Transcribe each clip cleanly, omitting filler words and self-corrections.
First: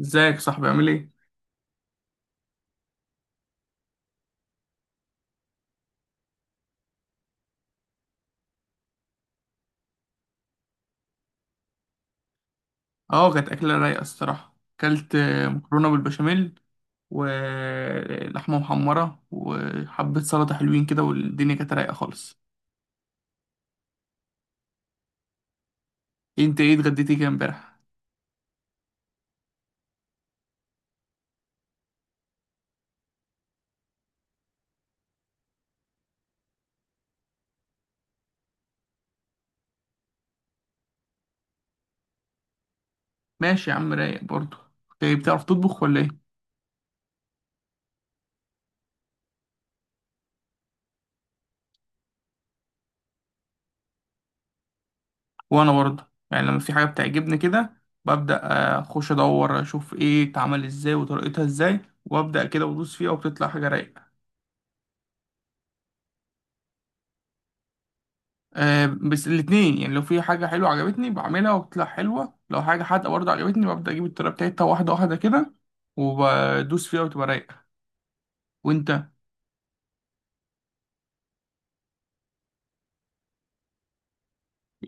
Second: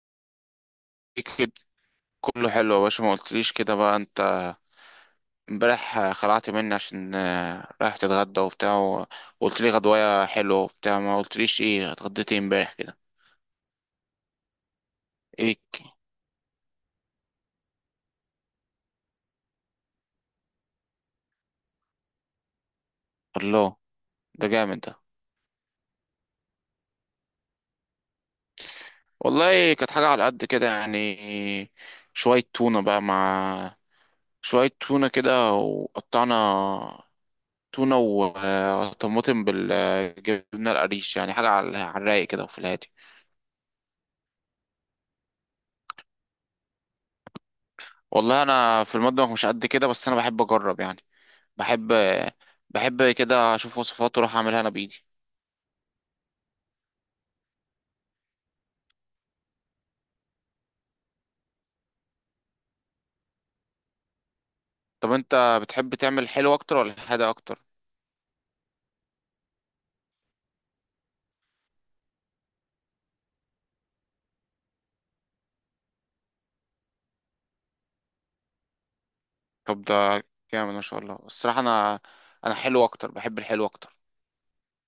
ازيك يا صاحبي، عامل ايه؟ كده كله حلو يا باشا، ما قلتليش كده بقى انت. امبارح خلعت مني عشان رايح تتغدى وبتاع وقلت لي غدوايه حلوه وبتاع، ما قلتليش ايه اتغديت ايه امبارح كده؟ اه، كانت أكلة رايقة الصراحة. أكلت ايه. مكرونة بالبشاميل ولحمة محمرة وحبة سلطة حلوين كده، والدنيا كانت رايقة خالص. الله. ده جامد ده. انت ايه اتغديتي كده امبارح؟ والله كانت حاجه على قد كده يعني، شويه تونه بقى مع شويه تونه كده وقطعنا، تونه وطماطم بالجبنه القريش، يعني حاجه على الرايق كده وفي الهادي. ماشي يا عم، رايق برضه. ايه، بتعرف تطبخ ولا ايه؟ والله انا في المطبخ مش قد كده، بس انا بحب اجرب يعني. بحب بحب كده اشوف وصفات واروح اعملها انا بايدي. وانا برضه يعني لما في حاجة بتعجبني كده ببدأ اخش ادور اشوف ايه اتعمل ازاي وطريقتها ازاي، وابدأ كده وادوس فيها وبتطلع حاجة رايقة. طب انت بتحب تعمل حلو اكتر ولا حادق اكتر؟ بس الاتنين يعني، لو في حاجة حلوة عجبتني بعملها وبتطلع حلوة، لو حاجة حادقة برضه عجبتني ببدأ أجيب الطريقة بتاعتها واحدة واحدة كده وبدوس فيها وتبقى رايقة. وأنت؟ طب ده جامد ما شاء الله الصراحه. انا حلو اكتر، بحب الحلو اكتر.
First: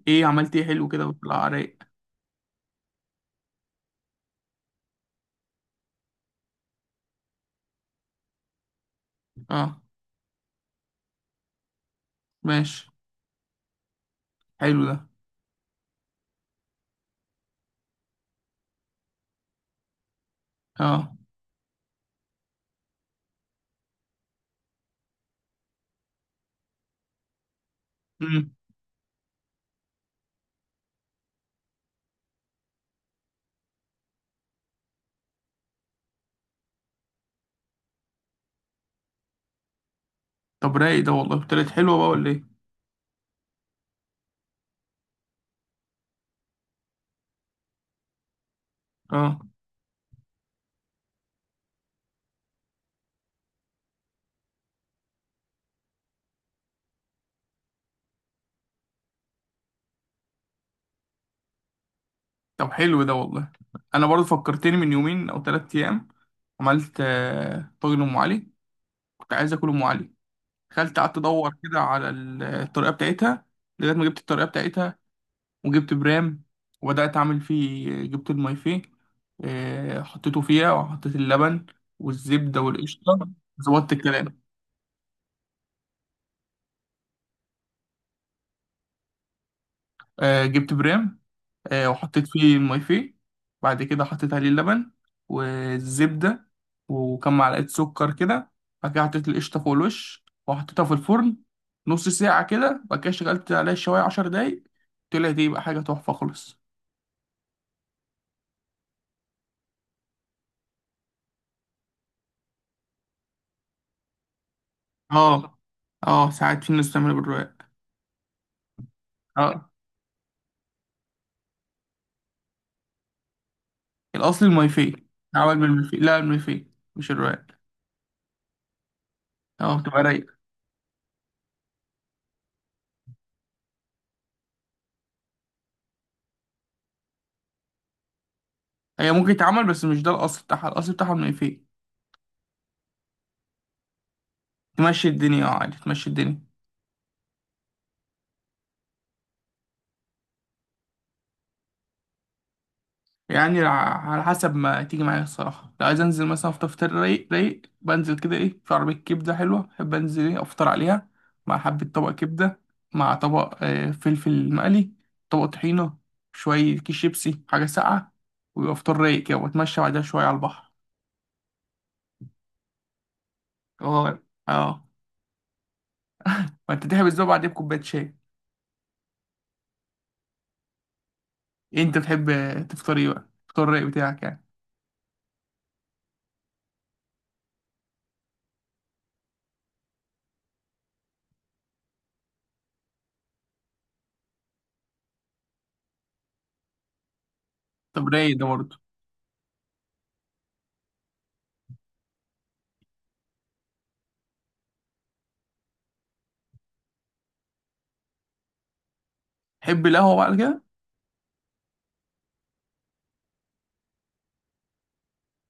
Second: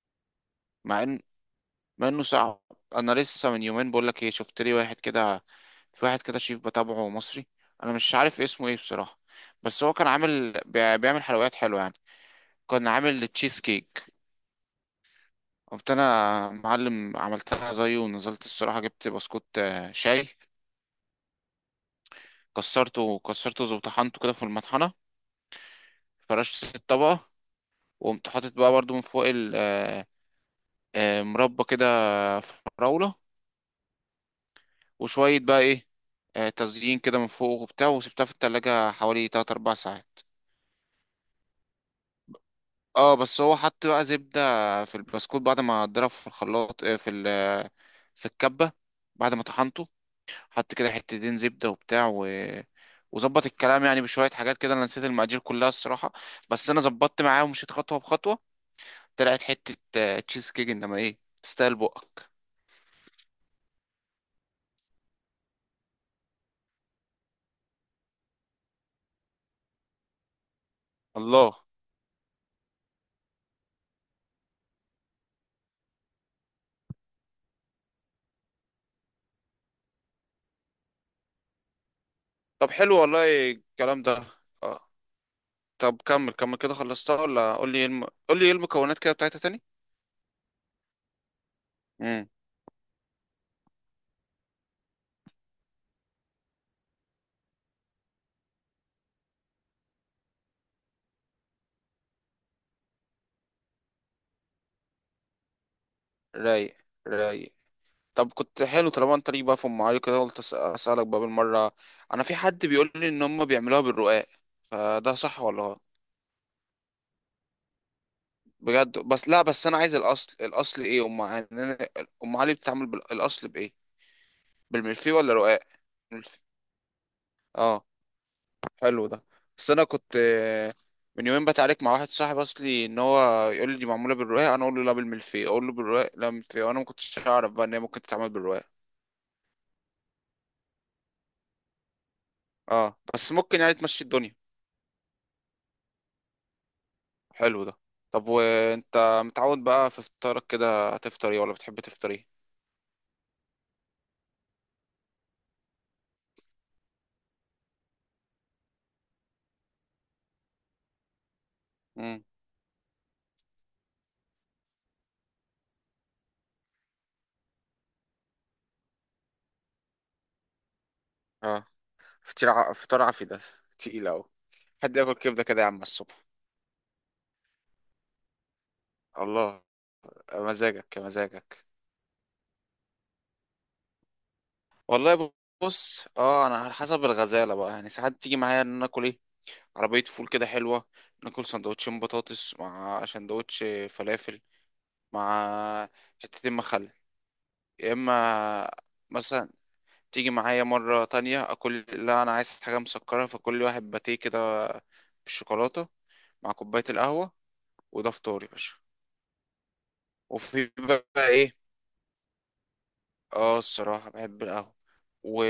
إيه عملت إيه حلو مع كده ان وطلع رايق؟ مع انه صعب. انا لسه من يومين بقول لك ايه، شفت لي واحد كده، في واحد كده شيف بتابعه مصري، انا مش عارف اسمه ايه بصراحه. أه. بس هو كان بيعمل حلويات حلوه يعني. ماشي. كان عامل تشيز كيك. حلو ده. قمت انا معلم عملتها زيه ونزلت الصراحه، جبت بسكوت شاي. أه. كسرته وطحنته كده في المطحنة. فرشت الطبقة. وقمت مم. حاطط بقى برضو من فوق مربى كده، فراولة، وشوية بقى ايه، تزيين كده من فوق وبتاع، وسبتها في التلاجة حوالي 3 4 ساعات. طب رايق ده، والله طلعت حلوة بقى ولا إيه؟ اه، بس هو حط بقى زبدة في البسكوت بعد ما ضرب في الخلاط، آه، في ال آه، في الكبة. بعد أه. ما طحنته حط كده حتتين زبدة وبتاع وظبط الكلام يعني بشوية حاجات كده، انا نسيت المقادير كلها الصراحة، بس انا ظبطت معاه ومشيت خطوة بخطوة. طلعت حتة تشيز كيك انما ايه، تستاهل بقك. طب حلو ده والله. أنا برضه فكرتني من يومين أو 3 أيام عملت طاجن أم علي. كنت عايز آكل أم علي، دخلت قعدت الله. أدور كده على الطريقة بتاعتها لغاية ما جبت الطريقة بتاعتها، وجبت برام وبدأت أعمل فيه. جبت المايفيه، حطيته فيها وحطيت اللبن والزبدة طب حلو والقشطة. والله ظبطت الكلام ده. الكلام. آه. طب كمل كمل كده، خلصتها ولا قول لي إيه قول لي ايه المكونات كده بتاعتها تاني؟ جبت برام، وحطيت امم فيه المايفيه. بعد كده حطيت عليه اللبن والزبدة وكم معلقة سكر كده. بعد كده حطيت القشطة فوق الوش وحطيتها في الفرن نص ساعة كده. بعد كده شغلت عليها الشواية 10 دقايق. طلعت ايه بقى، حاجة تحفة خالص. رايق رايق. طب كنت حلو طالما انت ليك بقى في ام علي كده، قلت اسالك بقى بالمره. انا في حد بيقول لي ان هم بيعملوها بالرقاق، فده صح اه. ولا غلط؟ اه، ساعات في الناس بتعملها بالرواق. بجد؟ بس لا، بس اه، انا عايز الاصل، الاصل ايه ام علي؟ ام علي بتتعمل بالاصل بايه؟ الأصل الملوخية. بالملفيه ولا عمل رقاق؟ من الملوخية، لا ملف... الملوخية مش الرقاق. اه. حلو ده. بس اه انا بتبقى كنت رايقة. من يومين بتعارك مع واحد صاحبي اصلي، ان هو يقول لي دي معموله بالرقاق، انا اقول له لا بالملفيه، اقول له بالرقاق لا بالملفيه، وانا ما كنتش اعرف بقى ان هي ممكن تتعمل بالرقاق. هي ممكن تتعمل بس مش ده الأصل بتاعها، الأصل بتاعها الملوخية. اه بس ممكن يعني تمشي الدنيا. تمشي الدنيا، اه عادي تمشي الدنيا. حلو ده. طب وانت متعود بقى في فطارك كده، هتفطر ايه ولا بتحب تفطر ايه؟ يعني على حسب ما تيجي معايا الصراحة. لو عايز أنزل مثلا أفطر فطار رايق رايق، بنزل كده إيه في عربية كبدة حلوة، بحب أنزل إيه أفطر عليها مع حبة طبق امم كبدة، مع طبق فلفل مقلي، طبق طحينة، شوية كيس شيبسي، حاجة ساقعة، ويبقى فطار رايق كده وأتمشى بعدها شوية على البحر. اه. فطار عافي ده، تقيل اه اوي. اه. حد ياكل كبده كده يا عم على الصبح! وأنت تحب الزوبعة دي بكوباية شاي. الله. مزاجك مزاجك. إيه انت بتحب تفطر ايه بقى، الفطار الرايق بتاعك يعني؟ والله. بص اه انا على حسب الغزاله بقى يعني، ساعات تيجي معايا ان انا اكل ايه، عربية فول كده حلوة، ناكل سندوتشين بطاطس مع سندوتش فلافل مع حتتين مخلل، يا طب رايق ده إما برضه. مثلا تيجي معايا مرة تانية أكل، لا أنا عايز حاجة مسكرة، فكل واحد باتيه كده بالشوكولاتة مع كوباية القهوة. وده فطاري يا باشا. تحب القهوه بقى على كده. وفي بقى، إيه، اه الصراحة بحب القهوة. و...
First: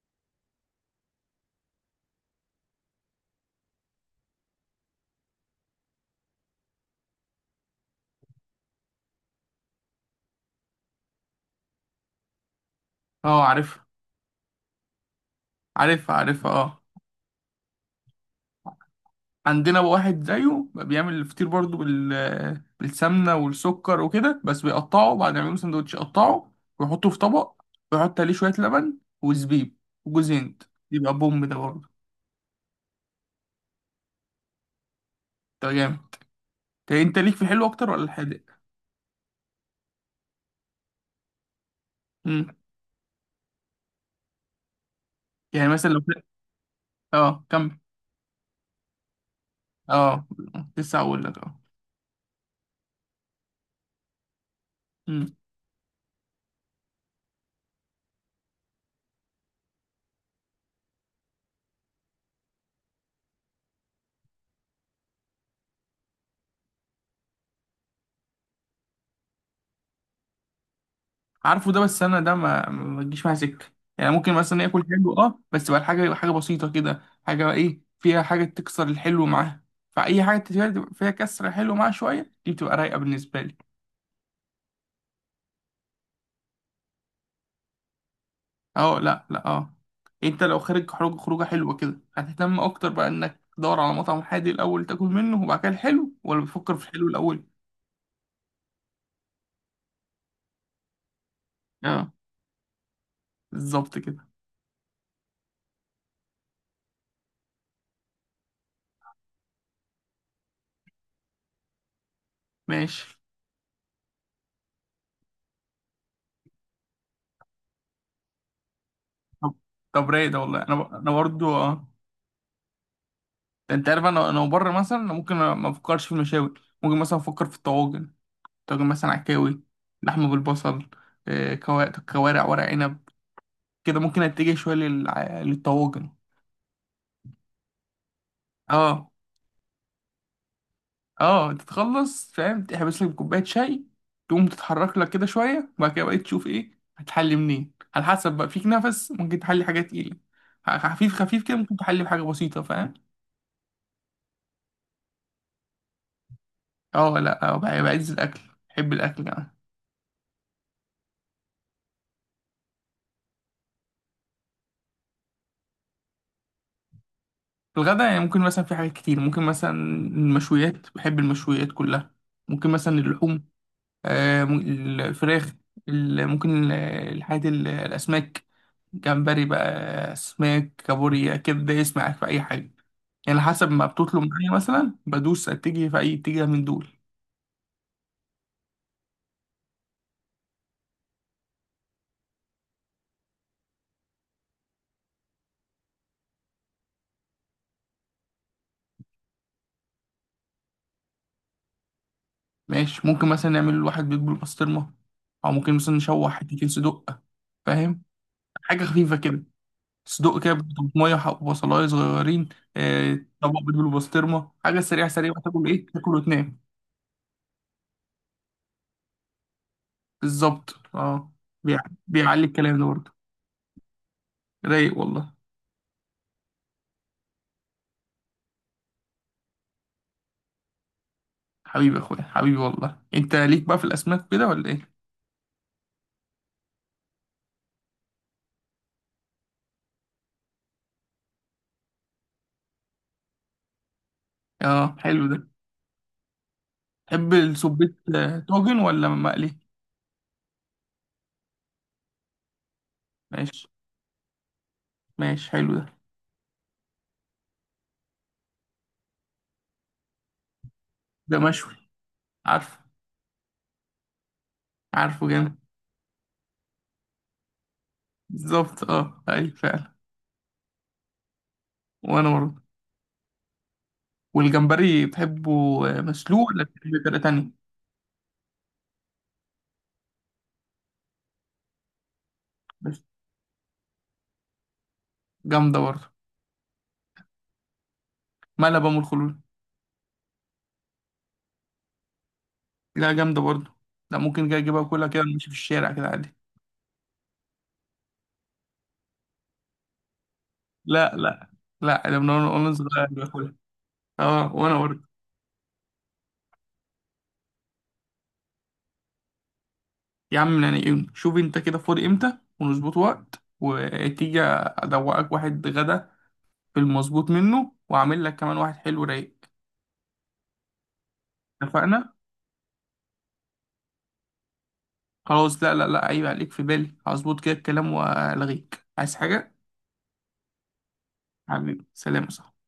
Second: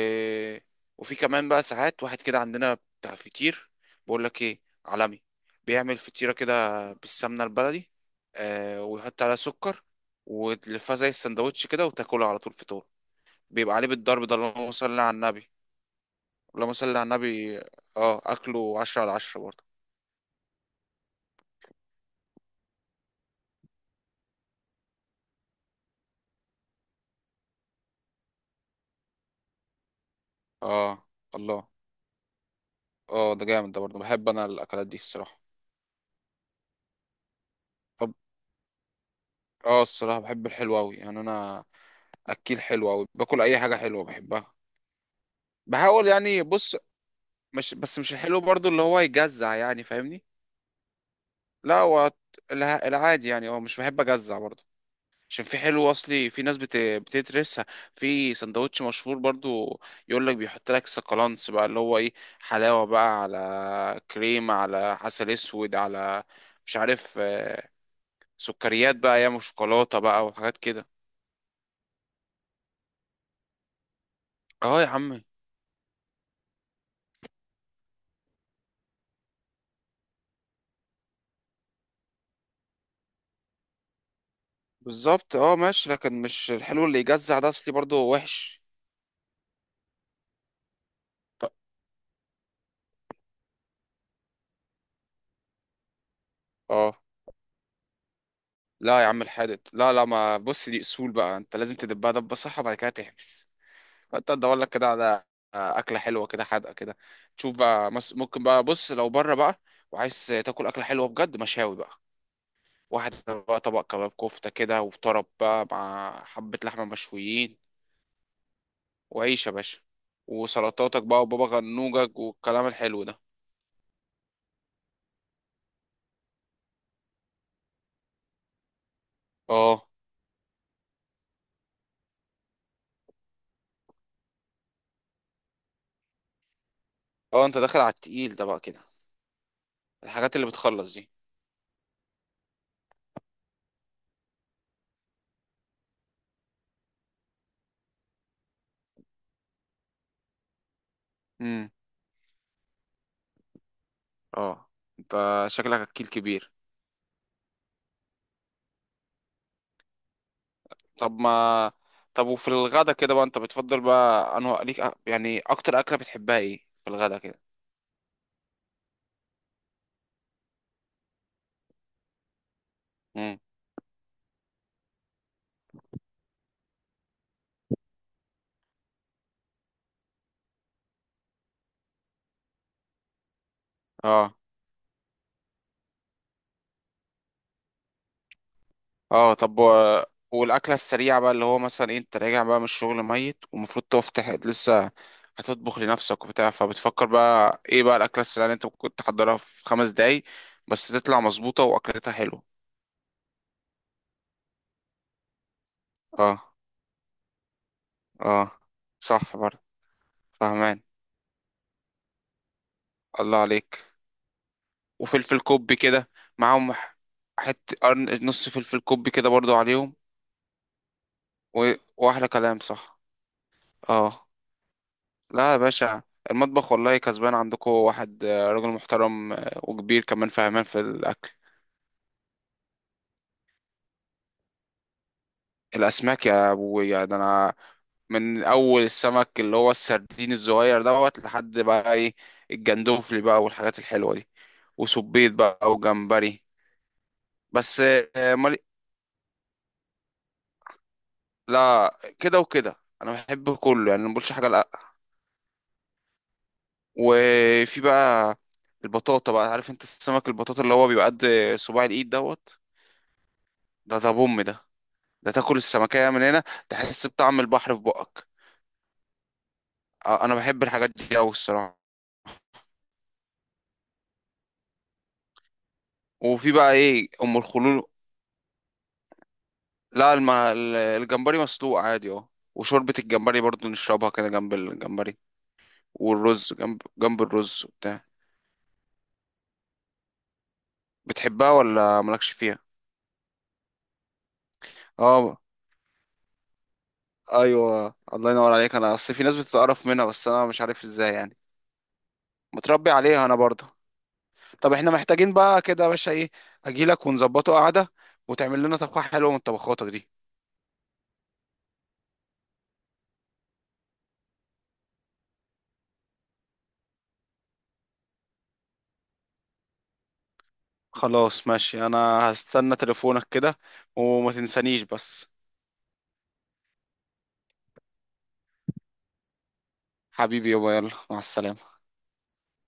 وفي كمان بقى ساعات واحد كده عندنا بتاع فطير، بقول لك ايه عالمي، بيعمل فطيرة كده بالسمنة البلدي، آه، ويحط عليها سكر، وتلفها زي السندوتش كده وتاكلها على طول فطور. اه. بيبقى عارفها عليه بالضرب ده، اللهم صل على النبي. عارفها عارفها، اللهم اه. صل على النبي. اه اكله عشرة على عشرة برضه. عندنا بقى واحد زيه بقى بيعمل الفطير برضه بالسمنه والسكر وكده، بس بيقطعه بعد ما يعملوا سندوتش، يقطعه ويحطه في طبق، ويحط عليه شويه لبن وزبيب وجوز هند. اه. يبقى بوم ده الله. برضه. اه ده جامد ده برضه، بحب انا الاكلات دي الصراحة. ده جامد. طب انت ليك في الحلو اكتر ولا طب. الحادق؟ اه الصراحة بحب الحلو أوي يعني أنا، امم. أكيل حلو أوي، باكل أي حاجة حلوة بحبها. يعني مثلا لو بحاول يعني بص، اه، كم مش الحلو برضو اللي هو يجزع يعني، فاهمني؟ اه، لسه هقول لك اه. لا هو العادي يعني، هو مش بحب أجزع برضو. عشان في حلو أصلي، في ناس بتدرسها. في سندوتش مشهور برضو، يقول لك بيحط لك سكالانس بقى اللي هو إيه، حلاوة بقى على كريم على عسل أسود على مش عارف سكريات بقى، ياما شوكولاتة بقى وحاجات كده. عارفه ده، بس انا ده ما بتجيش معايا سكه. يعني ممكن مثلا اه ياكل يا حلو عم. اه، بس تبقى الحاجه حاجه بسيطه كده، حاجه بقى ايه فيها حاجه تكسر الحلو معاها. فاي حاجه فيها كسر الحلو معاها شويه، دي بتبقى رايقه بالنسبه لي. بالظبط اه، ماشي، لكن مش الحلو اللي يجزع ده اصلي برضه وحش. اه لا لا اه. انت لو خارج خروجه ط- حلوه كده، هتهتم اكتر بقى انك تدور على مطعم حادي الاول تاكل منه، وبعد كده الحلو، ولا بتفكر في اه. الحلو الاول؟ لا يا عم الحادق، لا لا، ما بص دي اصول بقى، انت لازم تدبها اه. دبه صح وبعد كده تحبس. بالظبط كده. فانت ادور لك كده على اكله حلوه كده، حادقه كده، تشوف بقى ممكن بقى، بص لو بره بقى وعايز تاكل اكله حلوه بجد، مشاوي بقى، واحد ماشي. بقى طبق كباب كفته كده وطرب بقى مع حبه لحمه مشويين وعيش يا طب باشا، طب رايق ده والله. انا وسلطاتك انا بقى وبابا برضو اه. غنوجك والكلام الحلو ده. انت عارف انا بره مثلا انا ممكن ما افكرش في المشاوي. ممكن مثلا افكر في الطواجن، طاجن مثلا عكاوي، اه. لحمه بالبصل، كوارع، ورق عنب. كده ممكن اتجه شويه للطواجن. اه انت داخل على التقيل ده بقى كده، اه الحاجات اللي بتخلص دي. اه، تتخلص فاهم، تحبس لك كوبايه شاي، تقوم تتحرك لك كده شويه، وبعد كده بقى تشوف ايه هتحلي منين، على حسب بقى فيك نفس، ممكن تحلي حاجه تقيله. خفيف خفيف كده امم ممكن تحلي بحاجه بسيطه، فاهم. اه. انت شكلك اكيل كبير. اه لا، بعز الاكل بحب الاكل يعني. طب ما طب وفي الغدا كده بقى انت بتفضل بقى انه ليك يعني اكتر اكله بتحبها ايه في الغدا كده؟ الغدا يعني ممكن مثلا في حاجات كتير. ممكن مثلا المشويات، بحب المشويات كلها. ممكن مثلا امم اللحوم، آه، م- الفراخ، ممكن الحاجات، الأسماك، جمبري بقى، أسماك، كابوريا كده، دايس معاك في أي حاجة. يعني على حسب ما بتطلب اه. معايا مثلا بدوس أتجه في أي اتجاه من دول. اه. والاكله السريعه بقى اللي هو مثلا إيه، انت راجع بقى من الشغل ميت ومفروض تقف لسه هتطبخ لنفسك وبتاع، فبتفكر بقى ايه بقى الاكله السريعه اللي انت ممكن تحضرها في خمس دقايق بس تطلع مظبوطه واكلتها حلوه؟ ماشي، ممكن مثلا نعمل واحد بيت بالبسطرمة، أو ممكن مثلا نشوح اه. حتتين صدق، فاهم، اه. حاجة خفيفة صح كده، برضه. صدوق كده فهمان. بطماطمية وبصلاية صغيرين، الله طبق بيض عليك. بالبسطرمة، حاجة سريعة سريعة وفلفل تاكل كوبي إيه، كده تاكل وتنام. معاهم، حتة نص فلفل كوبي كده برضو عليهم. بالظبط اه. و... واحلى بيعلي كلام، الكلام ده صح. برضه. اه. رايق والله. لا يا باشا، المطبخ والله كسبان عندكم واحد راجل محترم وكبير كمان فهمان في الاكل. حبيبي يا أخويا، حبيبي والله. أنت ليك بقى في الأسماك كده ولا إيه؟ الاسماك يا ابويا ده انا من اول السمك اللي هو السردين الصغير دوت لحد بقى ايه، الجندوفلي بقى والحاجات الحلوه دي. اه، حلو وسبيط ده. بقى وجمبري. تحب بس السبيت مالي، طاجن ولا مقلي؟ لا كده وكده، انا بحب ماشي كله يعني ما بقولش حاجه. ماشي، حلو ده. وفي بقى البطاطا بقى، عارف انت السمك البطاطا اللي هو بيبقى قد ده مشوي. صباع الايد دوت، عارفه، ده بوم ده، عارفه ده تاكل جامد. السمكية من هنا تحس بطعم البحر في بقك. بالظبط اه، أيوة فعلا. انا بحب الحاجات دي قوي الصراحة. وأنا برضه. والجمبري بتحبه مسلوق وفي ولا بقى بتحبه ايه بطريقة ام تانية؟ الخلول. لا الجمبري مسلوق عادي، اه. وشوربة بس، الجمبري برضو نشربها كده جنب الجمبري، جامدة برضه. والرز جنب الرز وبتاع. ملبن والخلول، بتحبها ولا مالكش فيها؟ لا جامدة برضه. لا ممكن كده اجيبها كلها كده اه نمشي في الشارع كده عادي. ايوه، الله ينور عليك، انا اصل في ناس بتتقرف منها بس انا مش عارف لا ازاي يعني. لا لا، ده من وأنا متربي صغير عليها انا باكلها. برضه. اه طب وانا احنا برضه. محتاجين بقى كده يا باشا ايه، اجيلك ونظبطه قعدة وتعمل لنا طبخة حلوة من طبخاتك دي. يا عم يعني إيه، شوف انت كده فاضي امتى ونظبط وقت، وتيجي ادوقك واحد غدا في المظبوط منه، واعمل لك كمان واحد حلو رايق. خلاص ماشي انا اتفقنا. هستنى تليفونك كده، وما تنسانيش بس. خلاص لا لا لا، عيب عليك، في بالي. هظبط كده الكلام، والغيك عايز حاجة. حبيبي يابا، يلا مع السلامة. حبيبي سلام يا صاحبي.